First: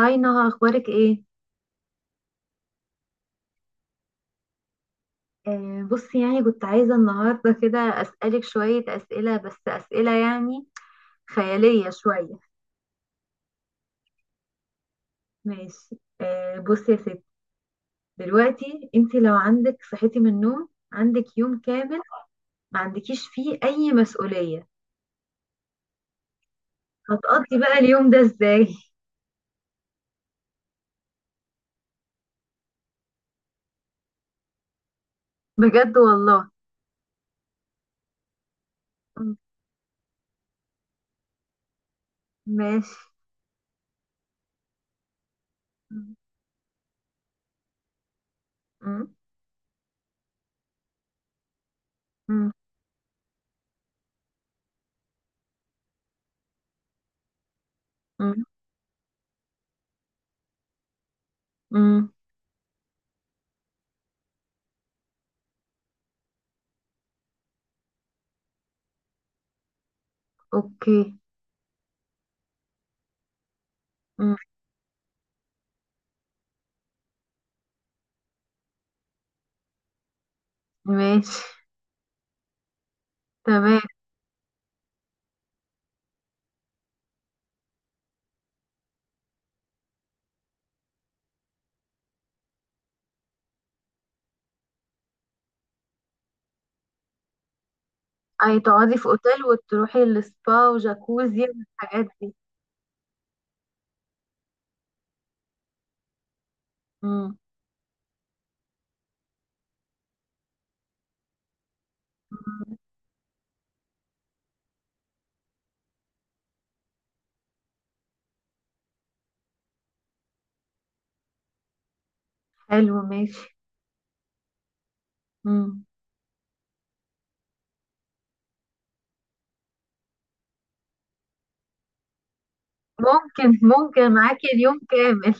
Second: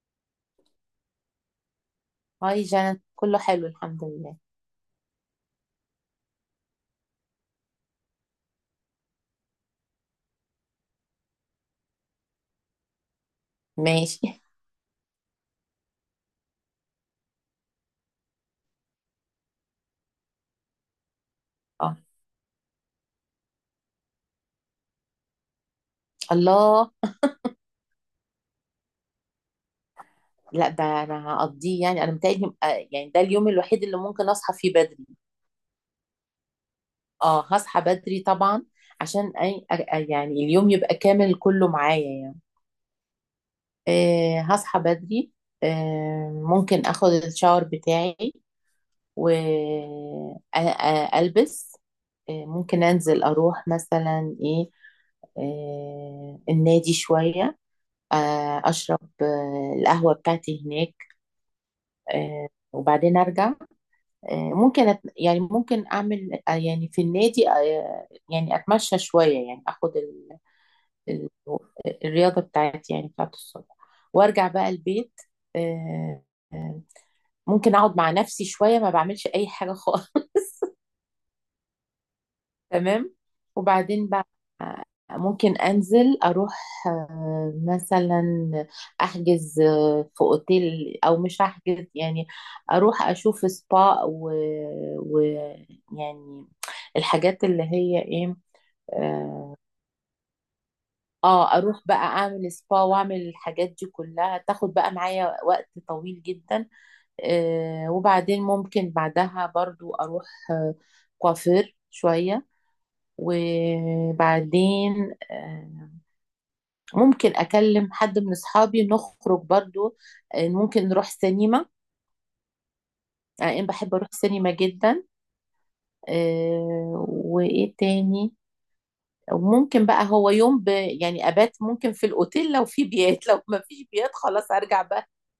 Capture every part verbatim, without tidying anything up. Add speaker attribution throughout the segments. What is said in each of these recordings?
Speaker 1: هاي نهى، اخبارك ايه؟
Speaker 2: هاي جنى، كله حلو الحمد لله.
Speaker 1: آه بصي، يعني كنت عايزه النهارده كده اسالك شويه اسئله، بس اسئله يعني خياليه شويه.
Speaker 2: ماشي.
Speaker 1: ماشي، آه بصي يا ستي، دلوقتي انت لو عندك، صحيتي من النوم عندك يوم
Speaker 2: اه.
Speaker 1: كامل، ما عندكيش فيه اي مسؤوليه،
Speaker 2: الله.
Speaker 1: هتقضي بقى اليوم ده ازاي؟
Speaker 2: لا، ده انا هقضيه، يعني انا متهيألي آه، يعني ده اليوم الوحيد اللي ممكن اصحى فيه بدري.
Speaker 1: بجد والله.
Speaker 2: اه هصحى بدري طبعا، عشان
Speaker 1: م-
Speaker 2: أي أ- أ- يعني اليوم يبقى كامل كله معايا يعني.
Speaker 1: ماشي.
Speaker 2: آه هصحى بدري.
Speaker 1: م-
Speaker 2: آه ممكن اخد الشاور بتاعي
Speaker 1: م-
Speaker 2: والبس. آه
Speaker 1: م-
Speaker 2: ممكن انزل اروح مثلا ايه، آه النادي شوية.
Speaker 1: م-
Speaker 2: آه، أشرب آه، القهوة بتاعتي هناك.
Speaker 1: م-
Speaker 2: آه، وبعدين أرجع. آه، ممكن أت... يعني ممكن أعمل آه، يعني في النادي آه، يعني أتمشى شوية، يعني أخد ال...
Speaker 1: اوكي.
Speaker 2: ال... الرياضة بتاعتي، يعني بتاعت الصبح،
Speaker 1: م-
Speaker 2: وأرجع بقى البيت. آه، آه، ممكن أقعد مع نفسي شوية، ما بعملش أي حاجة خالص.
Speaker 1: ماشي.
Speaker 2: تمام.
Speaker 1: تمام.
Speaker 2: وبعدين بقى ممكن انزل اروح آه، مثلا احجز آه، في اوتيل، او مش احجز، يعني اروح اشوف سبا و... و يعني الحاجات اللي هي ايه.
Speaker 1: اي، تقعدي في اوتيل وتروحي للسبا وجاكوزي
Speaker 2: اه اروح بقى
Speaker 1: والحاجات دي.
Speaker 2: اعمل سبا واعمل الحاجات دي كلها، تاخد بقى معايا وقت طويل جدا.
Speaker 1: امم.
Speaker 2: آه وبعدين ممكن بعدها برضو اروح آه، كوافير شوية.
Speaker 1: مم.
Speaker 2: وبعدين آه، ممكن اكلم حد من اصحابي نخرج برضو، آه، ممكن نروح سينما.
Speaker 1: حلو ماشي.
Speaker 2: آه، انا بحب اروح سينما جدا.
Speaker 1: امم.
Speaker 2: آه، وايه تاني؟ وممكن بقى هو يوم ب... يعني ابات ممكن في الاوتيل، لو في بيات لو
Speaker 1: ممكن
Speaker 2: ما فيش بيات
Speaker 1: ممكن معاكي
Speaker 2: خلاص
Speaker 1: اليوم
Speaker 2: ارجع بقى.
Speaker 1: كامل.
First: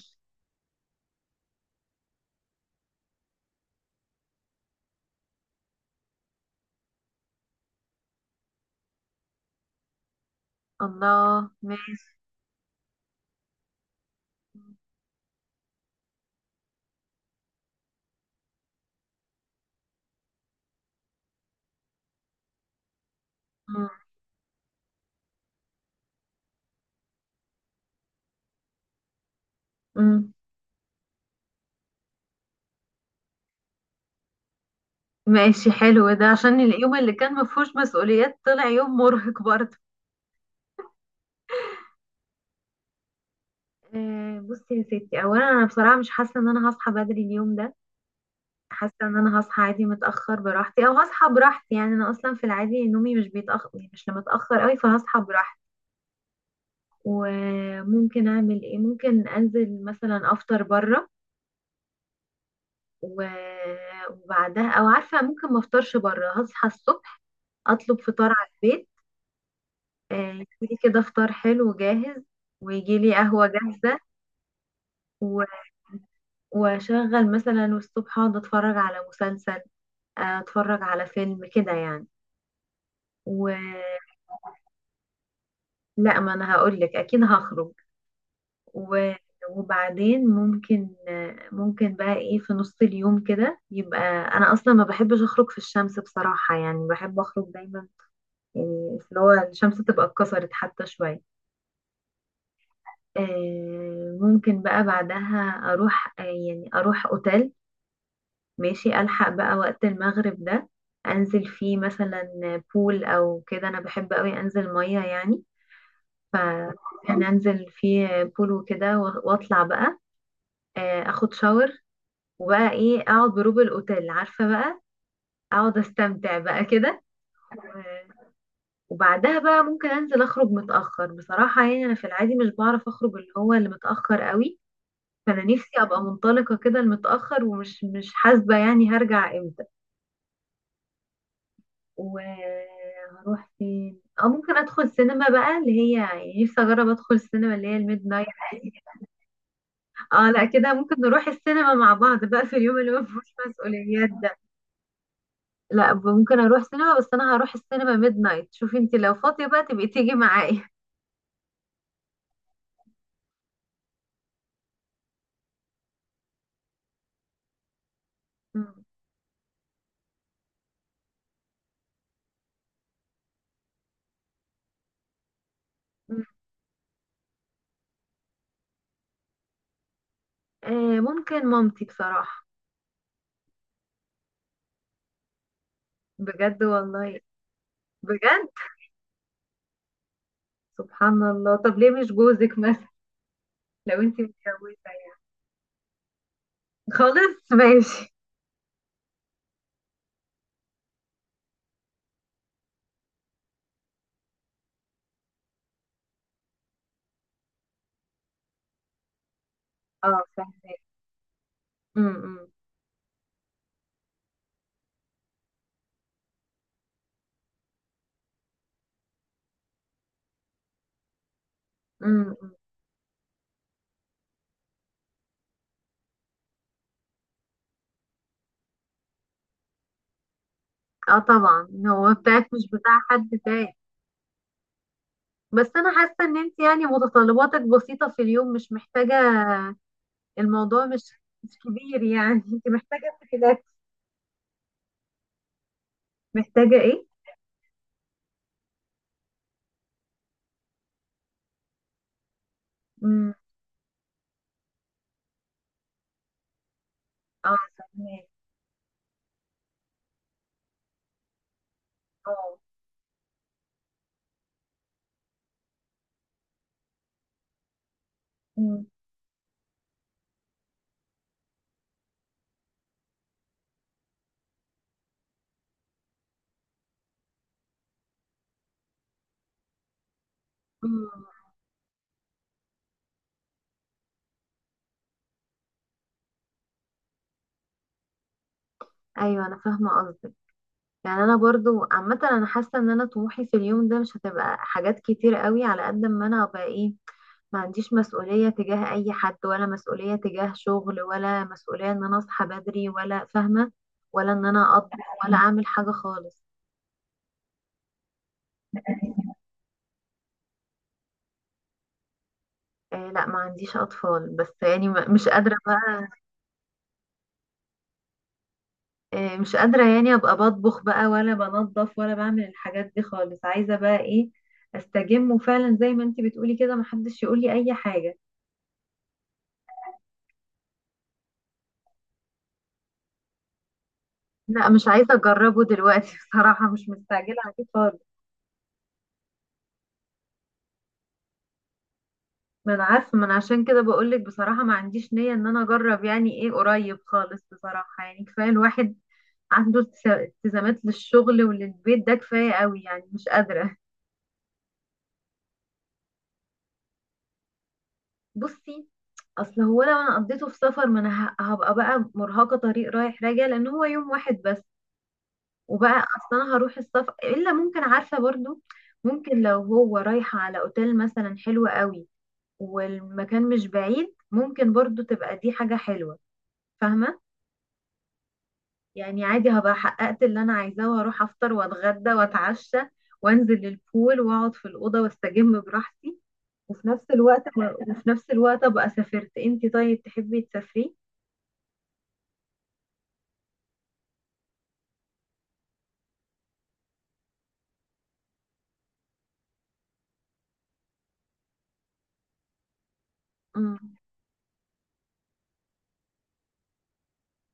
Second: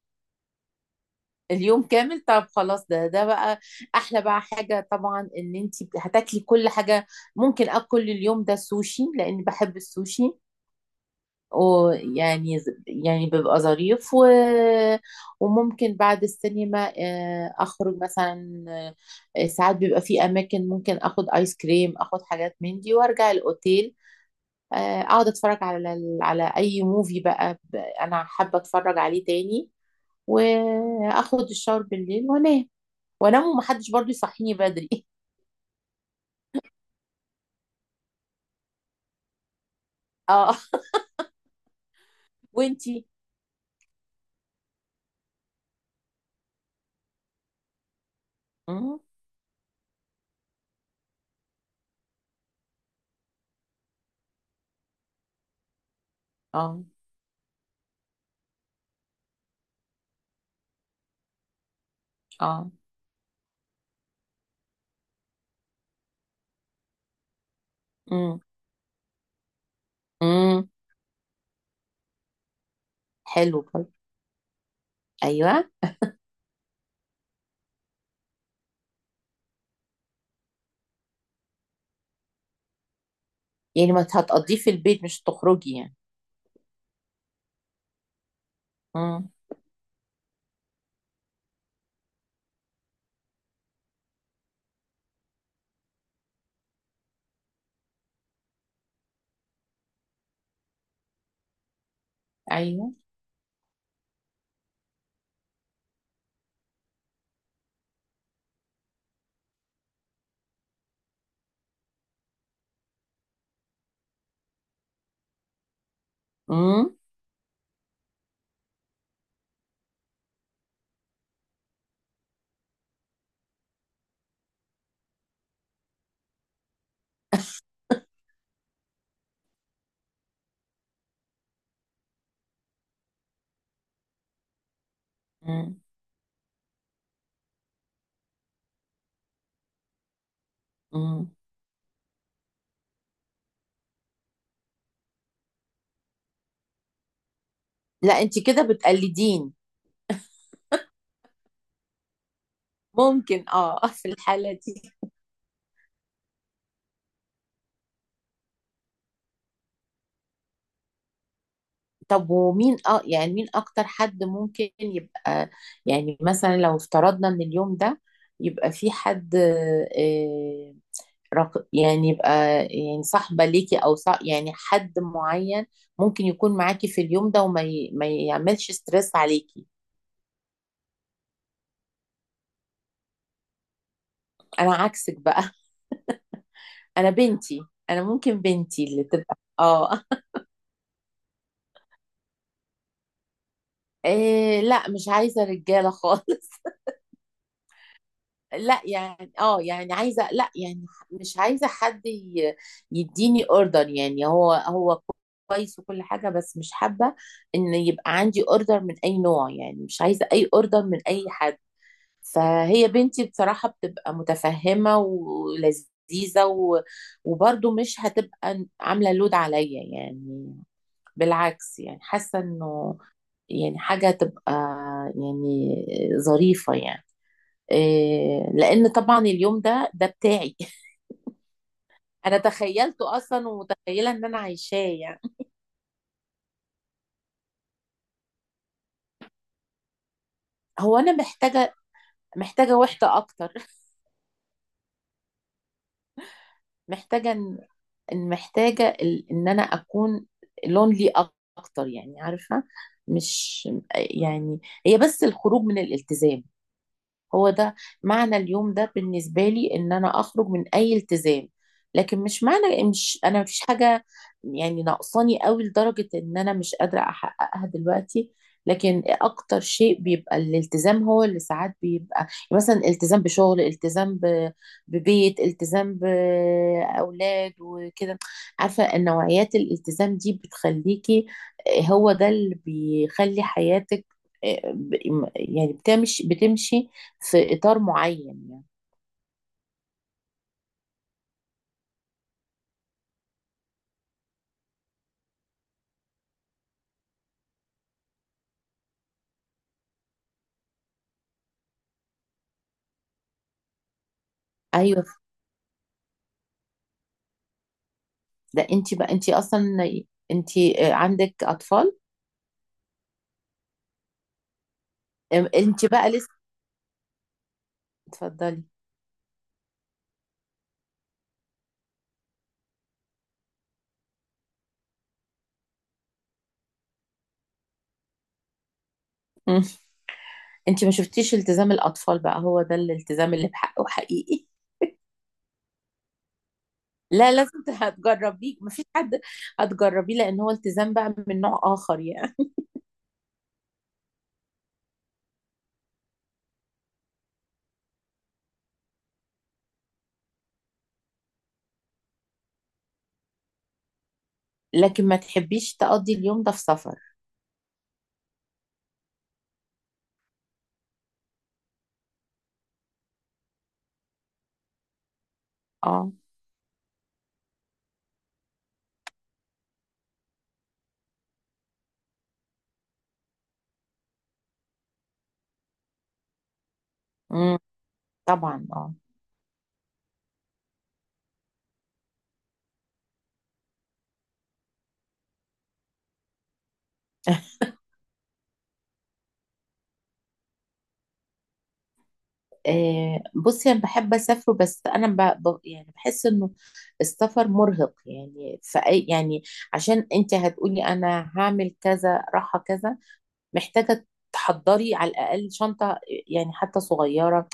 Speaker 2: اليوم كامل، طب خلاص، ده ده بقى احلى بقى حاجة، طبعا ان انت هتاكلي كل حاجة. ممكن اكل اليوم ده سوشي لان بحب السوشي،
Speaker 1: الله، ماشي.
Speaker 2: ويعني يعني بيبقى ظريف و... وممكن بعد السينما آه، اخرج مثلا. آه، ساعات بيبقى في اماكن ممكن اخد ايس كريم، اخد حاجات من دي وارجع
Speaker 1: مم.
Speaker 2: الاوتيل. آه، اقعد اتفرج على ال- على اي موفي بقى، ب- انا حابه اتفرج عليه تاني،
Speaker 1: مم.
Speaker 2: واخد الشاور بالليل وانام. وانام ومحدش برضو يصحيني بدري.
Speaker 1: ماشي حلو، ده عشان اليوم اللي كان مفهوش مسؤوليات طلع يوم مرهق برضه.
Speaker 2: اه. وانتي؟
Speaker 1: آه، بصي يا ستي، اولا انا بصراحة مش حاسة ان انا هصحى بدري اليوم ده. حاسة
Speaker 2: مم،
Speaker 1: ان انا هصحى عادي متأخر براحتي، او هصحى براحتي، يعني انا اصلا في العادي نومي مش بيتأخر، مش متأخر قوي، فهصحى براحتي.
Speaker 2: اه،
Speaker 1: وممكن اعمل ايه؟ ممكن انزل مثلا افطر بره.
Speaker 2: اه.
Speaker 1: و- وبعدها، او عارفه، ممكن ما افطرش بره، هصحى الصبح اطلب فطار
Speaker 2: مم،
Speaker 1: على البيت. آه،
Speaker 2: مم،
Speaker 1: يجيلي كده فطار حلو جاهز، ويجيلي قهوه
Speaker 2: حلو برضو.
Speaker 1: جاهزه. و-
Speaker 2: ايوه.
Speaker 1: واشغل مثلا، والصبح اقعد اتفرج على مسلسل. آه، اتفرج على فيلم كده يعني، ولا.
Speaker 2: يعني ما هتقضيه في البيت، مش تخرجي يعني؟
Speaker 1: ما انا هقول لك، اكيد هخرج. و-
Speaker 2: امم.
Speaker 1: وبعدين ممكن ممكن بقى ايه في نص اليوم كده يبقى. انا اصلا ما بحبش اخرج في الشمس بصراحة، يعني بحب اخرج دايما، يعني في اللي هو الشمس تبقى اتكسرت حتى شوية.
Speaker 2: ايوه.
Speaker 1: آه، ممكن بقى بعدها اروح، آه، يعني اروح اوتيل. ماشي، الحق بقى وقت المغرب ده، انزل فيه مثلا بول او كده، انا بحب قوي انزل مية يعني. ف
Speaker 2: امم.
Speaker 1: يعني انزل فيه بول وكده، و- واطلع بقى. آه، اخد شاور، وبقى ايه، اقعد بروب الاوتيل، عارفه بقى، اقعد استمتع بقى كده. و- وبعدها بقى ممكن انزل اخرج متاخر بصراحه، يعني انا في العادي مش بعرف اخرج اللي هو اللي متاخر قوي، فانا نفسي
Speaker 2: امم.
Speaker 1: ابقى منطلقه كده المتاخر، ومش مش حاسبه يعني هرجع امتى،
Speaker 2: امم.
Speaker 1: وهروح فين. اه، ممكن ادخل سينما بقى اللي هي، يعني نفسي اجرب ادخل سينما اللي هي الميد
Speaker 2: لا
Speaker 1: نايت.
Speaker 2: انت كده بتقلدين.
Speaker 1: اه لا، كده ممكن نروح السينما مع بعض بقى في اليوم اللي هو مفيهوش
Speaker 2: ممكن اه في
Speaker 1: مسؤوليات ده.
Speaker 2: الحالة دي.
Speaker 1: لا، ممكن اروح سينما، بس انا هروح السينما ميد نايت، شوفي انت لو فاضية بقى تبقي تيجي معايا.
Speaker 2: طب ومين اه، يعني مين اكتر حد ممكن يبقى، يعني مثلا لو افترضنا ان اليوم ده يبقى
Speaker 1: مم.
Speaker 2: في حد آه رق- يعني يبقى، يعني صاحبة ليكي او صاح، يعني حد معين
Speaker 1: مم.
Speaker 2: ممكن يكون معاكي في اليوم ده وما ي... ما يعملش ستريس عليكي.
Speaker 1: آه، ممكن مامتي بصراحة.
Speaker 2: انا عكسك بقى.
Speaker 1: بجد
Speaker 2: انا
Speaker 1: والله.
Speaker 2: بنتي، انا ممكن
Speaker 1: بجد.
Speaker 2: بنتي اللي تبقى اه.
Speaker 1: سبحان الله، طب ليه مش جوزك مثلا لو انت متجوزة
Speaker 2: إيه، لا مش
Speaker 1: يعني؟
Speaker 2: عايزه رجاله خالص.
Speaker 1: خالص، ماشي.
Speaker 2: لا يعني اه يعني عايزه، لا يعني مش عايزه حد ي- يديني اوردر، يعني هو هو كويس وكل حاجه، بس مش حابه ان يبقى عندي اوردر من اي نوع، يعني مش
Speaker 1: اه،
Speaker 2: عايزه اي
Speaker 1: فاهمة.
Speaker 2: اوردر من اي حد.
Speaker 1: امم.
Speaker 2: فهي بنتي بصراحه بتبقى متفهمه ولذيذه و... وبرضه مش هتبقى عامله لود عليا يعني، بالعكس يعني حاسه
Speaker 1: امم.
Speaker 2: انه يعني حاجة تبقى يعني ظريفة يعني. إيه، لأن طبعا اليوم ده ده بتاعي.
Speaker 1: اه طبعا، هو
Speaker 2: أنا
Speaker 1: بتاعك مش بتاع
Speaker 2: تخيلته
Speaker 1: حد
Speaker 2: أصلا
Speaker 1: تاني.
Speaker 2: ومتخيلة إن أنا عايشاه يعني.
Speaker 1: بس انا حاسه ان انت يعني متطلباتك بسيطه في اليوم، مش محتاجه، الموضوع
Speaker 2: هو أنا
Speaker 1: مش مش
Speaker 2: محتاجة،
Speaker 1: كبير يعني، انت
Speaker 2: محتاجة وحدة
Speaker 1: محتاجه في
Speaker 2: أكتر.
Speaker 1: الاكل. محتاجه ايه؟
Speaker 2: محتاجة إن إن- محتاجة ال- إن أنا أكون لونلي أكتر، يعني عارفة.
Speaker 1: امم.
Speaker 2: مش يعني، هي بس الخروج من الالتزام، هو
Speaker 1: اه،
Speaker 2: ده
Speaker 1: فهمت.
Speaker 2: معنى اليوم ده بالنسبة لي، ان انا اخرج من اي التزام. لكن مش
Speaker 1: اه.
Speaker 2: معنى مش انا مفيش حاجة يعني ناقصاني قوي لدرجة ان انا مش قادرة احققها دلوقتي.
Speaker 1: امم.
Speaker 2: لكن اكتر شيء بيبقى الالتزام، هو اللي ساعات بيبقى، يعني مثلا التزام بشغل، التزام ب- ببيت، التزام باولاد وكده. عارفة النوعيات الالتزام دي
Speaker 1: امم.
Speaker 2: بتخليكي، هو ده اللي بيخلي حياتك، يعني بتمشي بتمشي في اطار معين يعني.
Speaker 1: ايوه، انا فاهمه قصدك. يعني انا برضو عامه، انا حاسه ان انا طموحي في اليوم ده مش هتبقى حاجات كتير قوي، على قد ما انا ابقى ايه، ما عنديش مسؤوليه تجاه اي حد، ولا مسؤوليه تجاه شغل، ولا مسؤوليه ان انا اصحى بدري، ولا فاهمه، ولا ان انا اطبخ،
Speaker 2: ايوه.
Speaker 1: ولا اعمل حاجه خالص.
Speaker 2: ده انت بقى، انت اصلا، انت عندك اطفال.
Speaker 1: آه لا، ما عنديش اطفال، بس يعني م- مش قادره
Speaker 2: انت
Speaker 1: بقى.
Speaker 2: بقى لسه. اتفضلي.
Speaker 1: آه، مش قادرة يعني ابقى بطبخ بقى، ولا بنظف، ولا بعمل الحاجات دي خالص. عايزة بقى ايه، استجم، وفعلا زي ما انتي بتقولي كده، محدش يقولي اي حاجة.
Speaker 2: مم. انت ما شفتيش التزام الاطفال بقى، هو ده الالتزام اللي بحقه حقيقي.
Speaker 1: لا، مش عايزة اجربه دلوقتي. بصراحة مش
Speaker 2: لا
Speaker 1: مستعجلة
Speaker 2: لازم
Speaker 1: عليه خالص.
Speaker 2: هتجربيه، مفيش حد، هتجربيه لان هو التزام بقى من نوع اخر يعني.
Speaker 1: ما انا عارفة، ما انا عشان كده بقولك بصراحة، ما عنديش نية ان انا اجرب يعني ايه قريب خالص بصراحة، يعني كفاية الواحد عنده التزا- التزامات للشغل وللبيت، ده كفاية قوي يعني، مش قادرة.
Speaker 2: لكن ما تحبيش تقضي اليوم ده في سفر؟
Speaker 1: بصي، اصل هو لو انا قضيته في سفر، ما انا ه- هبقى بقى مرهقه، طريق رايح راجع، لان هو يوم واحد بس. وبقى،
Speaker 2: اه.
Speaker 1: اصل انا هروح السفر الا، ممكن عارفه برضو، ممكن لو هو رايحه على اوتيل مثلا حلو قوي والمكان مش بعيد، ممكن برضو تبقى دي حاجه حلوه، فاهمه؟
Speaker 2: امم. طبعا اه.
Speaker 1: يعني عادي، هبقى حققت اللي انا عايزاه، وهروح افطر واتغدى واتعشى، وانزل البول واقعد في الاوضه واستجم براحتي، وفي نفس الوقت وفي نفس الوقت ابقى سافرت. انتي طيب، تحبي تسافري؟
Speaker 2: آه، بصي، انا بحب اسافر، بس انا ب... ب... يعني بحس انه السفر مرهق، يعني فأي يعني. عشان انت هتقولي انا هعمل كذا راحة كذا، محتاجة تحضري على الاقل شنطة، يعني حتى صغيرة.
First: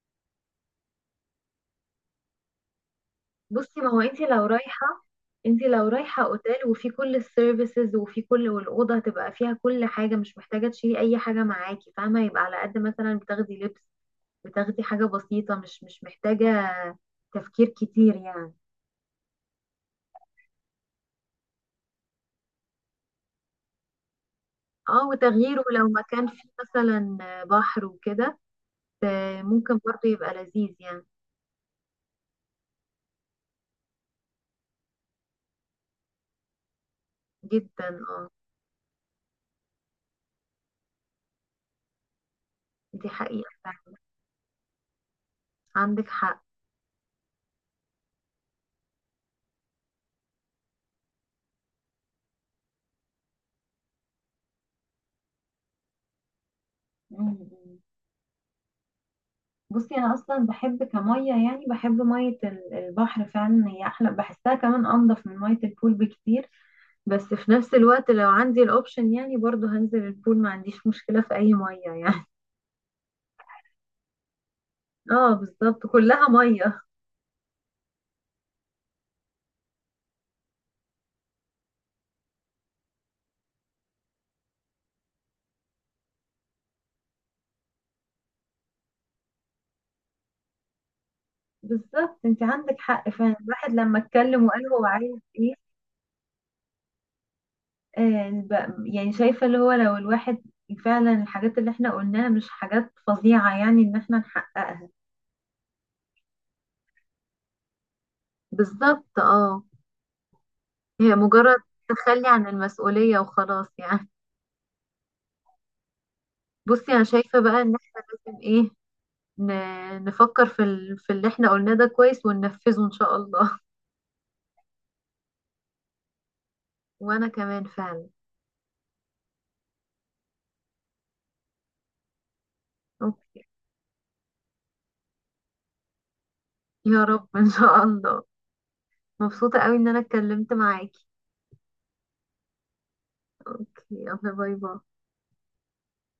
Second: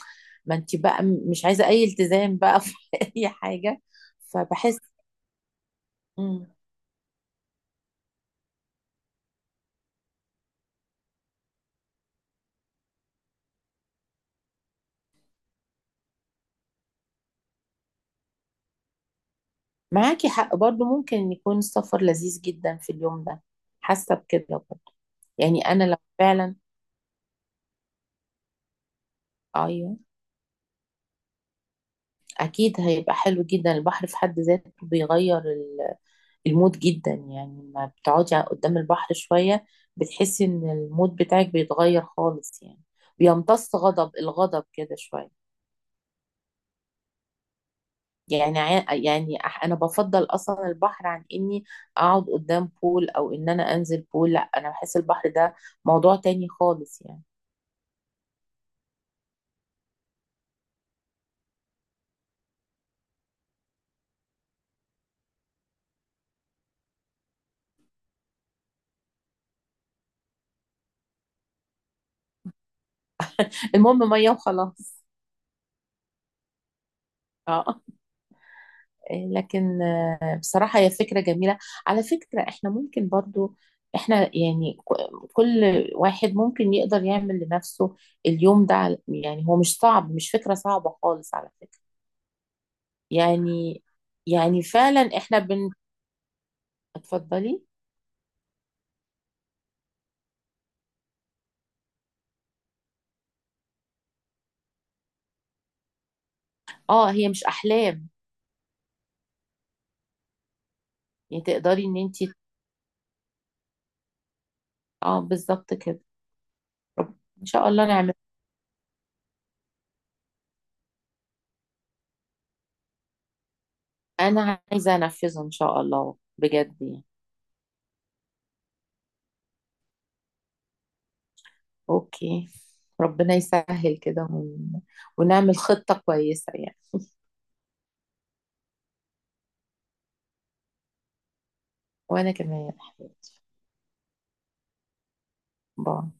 Speaker 2: ما انت بقى م- مش عايزة اي التزام بقى في اي
Speaker 1: بصي،
Speaker 2: حاجة.
Speaker 1: ما هو انت لو
Speaker 2: فبحس.
Speaker 1: رايحه انت لو رايحه
Speaker 2: مم.
Speaker 1: اوتيل، وفي كل السيرفيسز، وفي كل والاوضه هتبقى فيها كل حاجه، مش محتاجه تشيلي اي حاجه معاكي، فاهمه؟ يبقى على قد مثلا بتاخدي لبس، بتاخدي حاجه بسيطه، مش مش محتاجه تفكير كتير يعني.
Speaker 2: معاكي حق، برضو ممكن يكون السفر لذيذ جدا في اليوم ده، حاسة بكده برضو.
Speaker 1: اه،
Speaker 2: يعني
Speaker 1: وتغيير،
Speaker 2: انا
Speaker 1: ولو
Speaker 2: لو
Speaker 1: مكان فيه
Speaker 2: فعلا.
Speaker 1: مثلا بحر وكده، آه، ممكن
Speaker 2: ايوه.
Speaker 1: برضه يبقى لذيذ يعني.
Speaker 2: أكيد هيبقى حلو جدا، البحر في حد ذاته بيغير ال- المود جدا، يعني
Speaker 1: جدا
Speaker 2: لما
Speaker 1: اه.
Speaker 2: بتقعدي قدام البحر شوية بتحسي إن المود بتاعك بيتغير خالص يعني،
Speaker 1: دي حقيقه
Speaker 2: بيمتص
Speaker 1: فعلا.
Speaker 2: غضب الغضب كده شوية.
Speaker 1: عندك حق.
Speaker 2: يعني ع- يعني أح- أنا بفضل أصلا البحر عن إني أقعد قدام بول، أو إن أنا أنزل بول، لا أنا بحس البحر ده موضوع تاني خالص يعني.
Speaker 1: مم. بصي، انا اصلا بحب كميه، يعني بحب ميه ال- البحر، فعلا هي احلى بحسها، كمان انضف من ميه البول بكتير. بس في نفس الوقت لو عندي الاوبشن يعني، برضو هنزل البول، ما عنديش مشكله في اي ميه يعني.
Speaker 2: المهم مية وخلاص.
Speaker 1: اه بالظبط، كلها ميه.
Speaker 2: اه. لكن آه، بصراحة هي فكرة جميلة. على فكرة احنا ممكن برضو، احنا يعني ك- كل واحد ممكن يقدر يعمل لنفسه اليوم ده على، يعني هو مش صعب، مش فكرة صعبة خالص على فكرة.
Speaker 1: بالظبط، انت عندك حق فعلا، الواحد
Speaker 2: يعني
Speaker 1: لما اتكلم
Speaker 2: يعني
Speaker 1: وقال هو
Speaker 2: فعلا
Speaker 1: عايز
Speaker 2: احنا
Speaker 1: ايه.
Speaker 2: بن اتفضلي.
Speaker 1: آه ب- يعني شايفه اللي هو لو الواحد فعلا، الحاجات اللي احنا قلناها مش حاجات فظيعه يعني ان احنا نحققها.
Speaker 2: اه هي مش احلام.
Speaker 1: بالظبط اه، هي
Speaker 2: يعني
Speaker 1: مجرد
Speaker 2: تقدري ان انت.
Speaker 1: تخلي عن المسؤولية وخلاص يعني.
Speaker 2: اه بالظبط كده.
Speaker 1: بصي، أنا شايفة
Speaker 2: ان
Speaker 1: بقى
Speaker 2: شاء
Speaker 1: إن
Speaker 2: الله
Speaker 1: احنا
Speaker 2: نعمل.
Speaker 1: لازم إيه، ن- نفكر في ال... في اللي احنا قلناه ده كويس، وننفذه إن شاء الله.
Speaker 2: انا عايزة انفذه ان شاء الله بجد يعني.
Speaker 1: وأنا كمان فعلا.
Speaker 2: اوكي. ربنا
Speaker 1: أوكي.
Speaker 2: يسهل كده ون... ونعمل خطة كويسة يعني.
Speaker 1: يا رب إن شاء الله. مبسوطة قوي إن أنا اتكلمت معاكي.
Speaker 2: وأنا كمان يا حبيبتي.
Speaker 1: يلا باي باي.
Speaker 2: باي.